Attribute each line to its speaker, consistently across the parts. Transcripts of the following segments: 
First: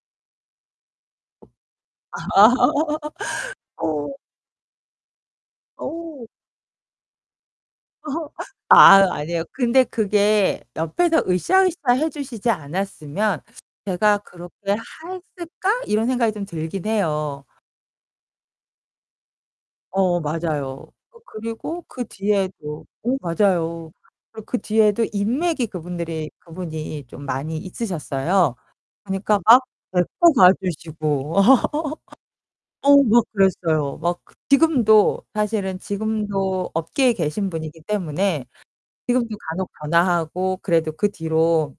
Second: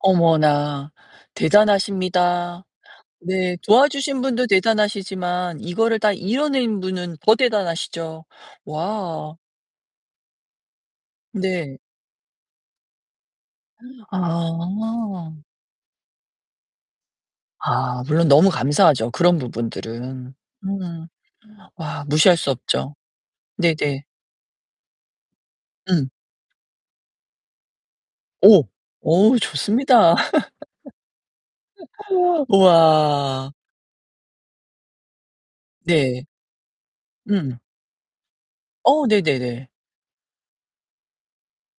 Speaker 1: 어머나, 대단하십니다. 네,
Speaker 2: 어.
Speaker 1: 도와주신 분도 대단하시지만, 이거를 다
Speaker 2: 어.
Speaker 1: 이뤄낸 분은 더 대단하시죠.
Speaker 2: 아
Speaker 1: 와.
Speaker 2: 아니에요. 근데 그게 옆에서
Speaker 1: 네.
Speaker 2: 으쌰으쌰 해 주시지 않았으면 제가 그렇게
Speaker 1: 아.
Speaker 2: 했을까? 이런 생각이 좀 들긴 해요.
Speaker 1: 아 물론 너무 감사하죠 그런
Speaker 2: 어
Speaker 1: 부분들은.
Speaker 2: 맞아요.
Speaker 1: 음.
Speaker 2: 어 그리고 그
Speaker 1: 와 무시할 수
Speaker 2: 뒤에도
Speaker 1: 없죠.
Speaker 2: 어 맞아요.
Speaker 1: 네네.
Speaker 2: 그리고 그 뒤에도 인맥이
Speaker 1: 응.
Speaker 2: 그분들이 그분이 좀 많이 있으셨어요.
Speaker 1: 오,
Speaker 2: 그니까
Speaker 1: 오우,
Speaker 2: 막 네
Speaker 1: 좋습니다.
Speaker 2: 꼭 와주시고. 어우 막
Speaker 1: 우와.
Speaker 2: 그랬어요. 막 지금도 사실은
Speaker 1: 네.
Speaker 2: 지금도 업계에 계신
Speaker 1: 음.
Speaker 2: 분이기 때문에
Speaker 1: 어
Speaker 2: 지금도 간혹
Speaker 1: 네네네.
Speaker 2: 전화하고 그래도 그 뒤로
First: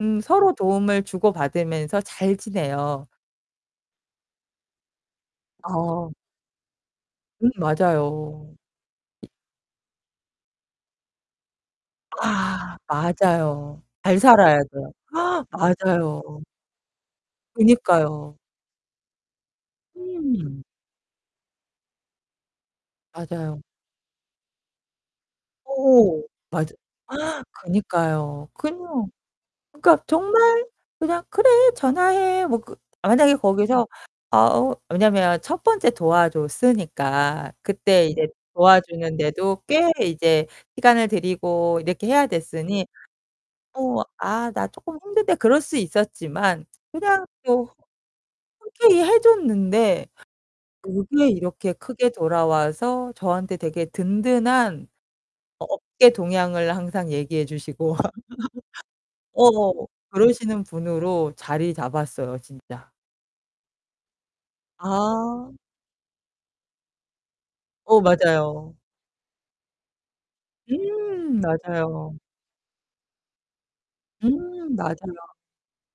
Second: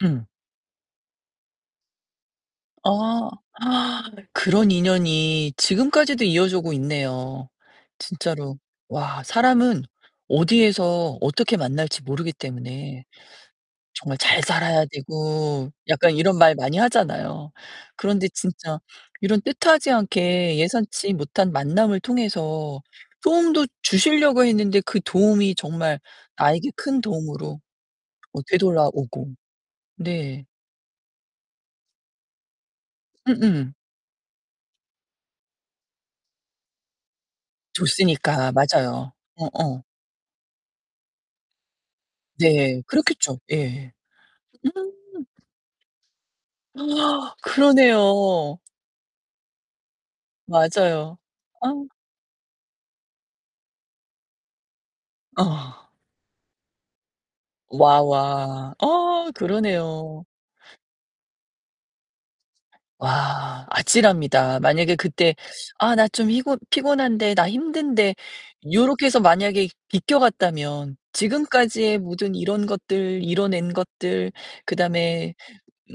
Speaker 2: 음
Speaker 1: 음.
Speaker 2: 서로 도움을 주고 받으면서 잘 지내요.
Speaker 1: 아 그런 인연이
Speaker 2: 어.
Speaker 1: 지금까지도 이어져 오고
Speaker 2: 음
Speaker 1: 있네요.
Speaker 2: 맞아요.
Speaker 1: 진짜로. 와 사람은 어디에서 어떻게 만날지 모르기
Speaker 2: 아
Speaker 1: 때문에
Speaker 2: 맞아요.
Speaker 1: 정말
Speaker 2: 잘
Speaker 1: 잘 살아야
Speaker 2: 살아야죠.
Speaker 1: 되고 약간 이런
Speaker 2: 맞아요.
Speaker 1: 말 많이 하잖아요. 그런데
Speaker 2: 그니까요.
Speaker 1: 진짜 이런 뜻하지 않게
Speaker 2: 음.
Speaker 1: 예상치 못한 만남을 통해서
Speaker 2: 맞아요.
Speaker 1: 도움도 주시려고 했는데 그 도움이 정말
Speaker 2: 어.
Speaker 1: 나에게
Speaker 2: 맞아
Speaker 1: 큰 도움으로 어
Speaker 2: 그니까요. 그냥
Speaker 1: 되돌아오고.
Speaker 2: 그니까
Speaker 1: 네.
Speaker 2: 정말 그냥 "그래 전화해." 뭐 그 만약에
Speaker 1: 음음.
Speaker 2: 거기서 아 어 왜냐면 첫 번째 도와줬으니까 그때 이제
Speaker 1: 줬으니까. 맞아요.
Speaker 2: 도와주는 데도
Speaker 1: 어어.
Speaker 2: 꽤 이제 시간을 들이고 이렇게 해야
Speaker 1: 네,
Speaker 2: 됐으니
Speaker 1: 그렇겠죠. 예.
Speaker 2: 뭐 "아 나
Speaker 1: 음.
Speaker 2: 쪼끔 힘든데." 그럴 수 있었지만 그냥 뭐
Speaker 1: 그러네요.
Speaker 2: 흔쾌히 해줬는데
Speaker 1: 맞아요.
Speaker 2: 요게 이렇게
Speaker 1: 아.
Speaker 2: 크게 돌아와서 저한테 되게 든든한
Speaker 1: 어.
Speaker 2: 업계 동향을 항상 얘기해 주시고.
Speaker 1: 와 와. 어
Speaker 2: 어어
Speaker 1: 그러네요.
Speaker 2: 그러시는 분으로 자리 잡았어요, 진짜.
Speaker 1: 와, 아찔합니다. 만약에 그때
Speaker 2: 아.
Speaker 1: 아 나 좀 피곤 피곤한데, 나
Speaker 2: 어,
Speaker 1: 힘든데,
Speaker 2: 맞아요.
Speaker 1: 요렇게 해서 만약에 비껴갔다면
Speaker 2: 음
Speaker 1: 지금까지의
Speaker 2: 맞아요.
Speaker 1: 모든 이런 것들, 이뤄낸 것들,
Speaker 2: 음 맞아요.
Speaker 1: 그다음에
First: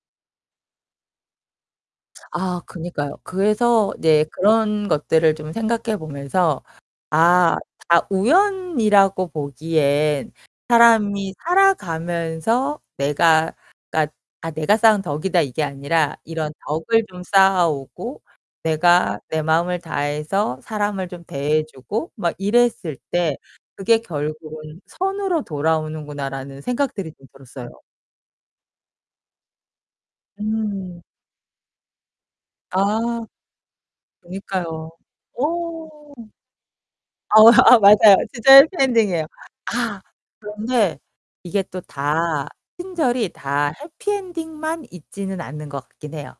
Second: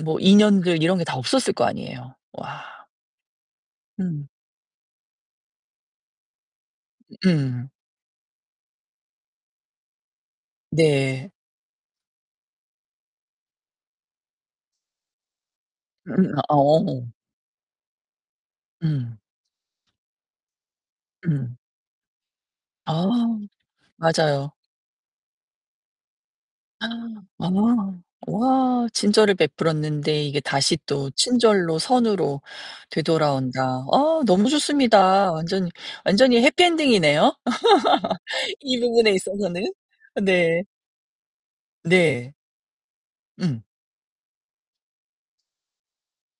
Speaker 1: 뭐 인연들 이런 게 다 없었을 거 아니에요.
Speaker 2: 아
Speaker 1: 와.
Speaker 2: 그러니까요. 그래서 네
Speaker 1: 음.
Speaker 2: 그런 것들을 좀 생각해 보면서 '아
Speaker 1: 음.
Speaker 2: 다 우연이라고 보기엔
Speaker 1: 네.
Speaker 2: 사람이 살아가면서 내가 그니까 아 내가 쌓은 덕이다 이게 아니라
Speaker 1: 음음
Speaker 2: 이런
Speaker 1: 아아
Speaker 2: 덕을
Speaker 1: 어.
Speaker 2: 좀 쌓아오고 내가
Speaker 1: 음.
Speaker 2: 내 마음을 다해서 사람을 좀
Speaker 1: 음.
Speaker 2: 대해주고 막 이랬을
Speaker 1: 아,
Speaker 2: 때 그게
Speaker 1: 맞아요.
Speaker 2: 결국은 선으로 돌아오는구나.'라는 생각들이 좀
Speaker 1: 아.
Speaker 2: 들었어요.
Speaker 1: 와, 친절을 베풀었는데 이게 다시
Speaker 2: 음.
Speaker 1: 또 친절로 선으로
Speaker 2: 아.
Speaker 1: 되돌아온다. 아 너무
Speaker 2: 그니까요.
Speaker 1: 좋습니다. 완전히,
Speaker 2: 어.
Speaker 1: 완전히 해피 엔딩이네요.
Speaker 2: 어 아 맞아요. 진짜 해피
Speaker 1: 이 부분에
Speaker 2: 엔딩이에요.
Speaker 1: 있어서는.
Speaker 2: 아.
Speaker 1: 네.
Speaker 2: 그런데 이게 또
Speaker 1: 네.
Speaker 2: 다 친절이
Speaker 1: 음.
Speaker 2: 다 해피 엔딩만 있지는 않는 것 같긴 해요.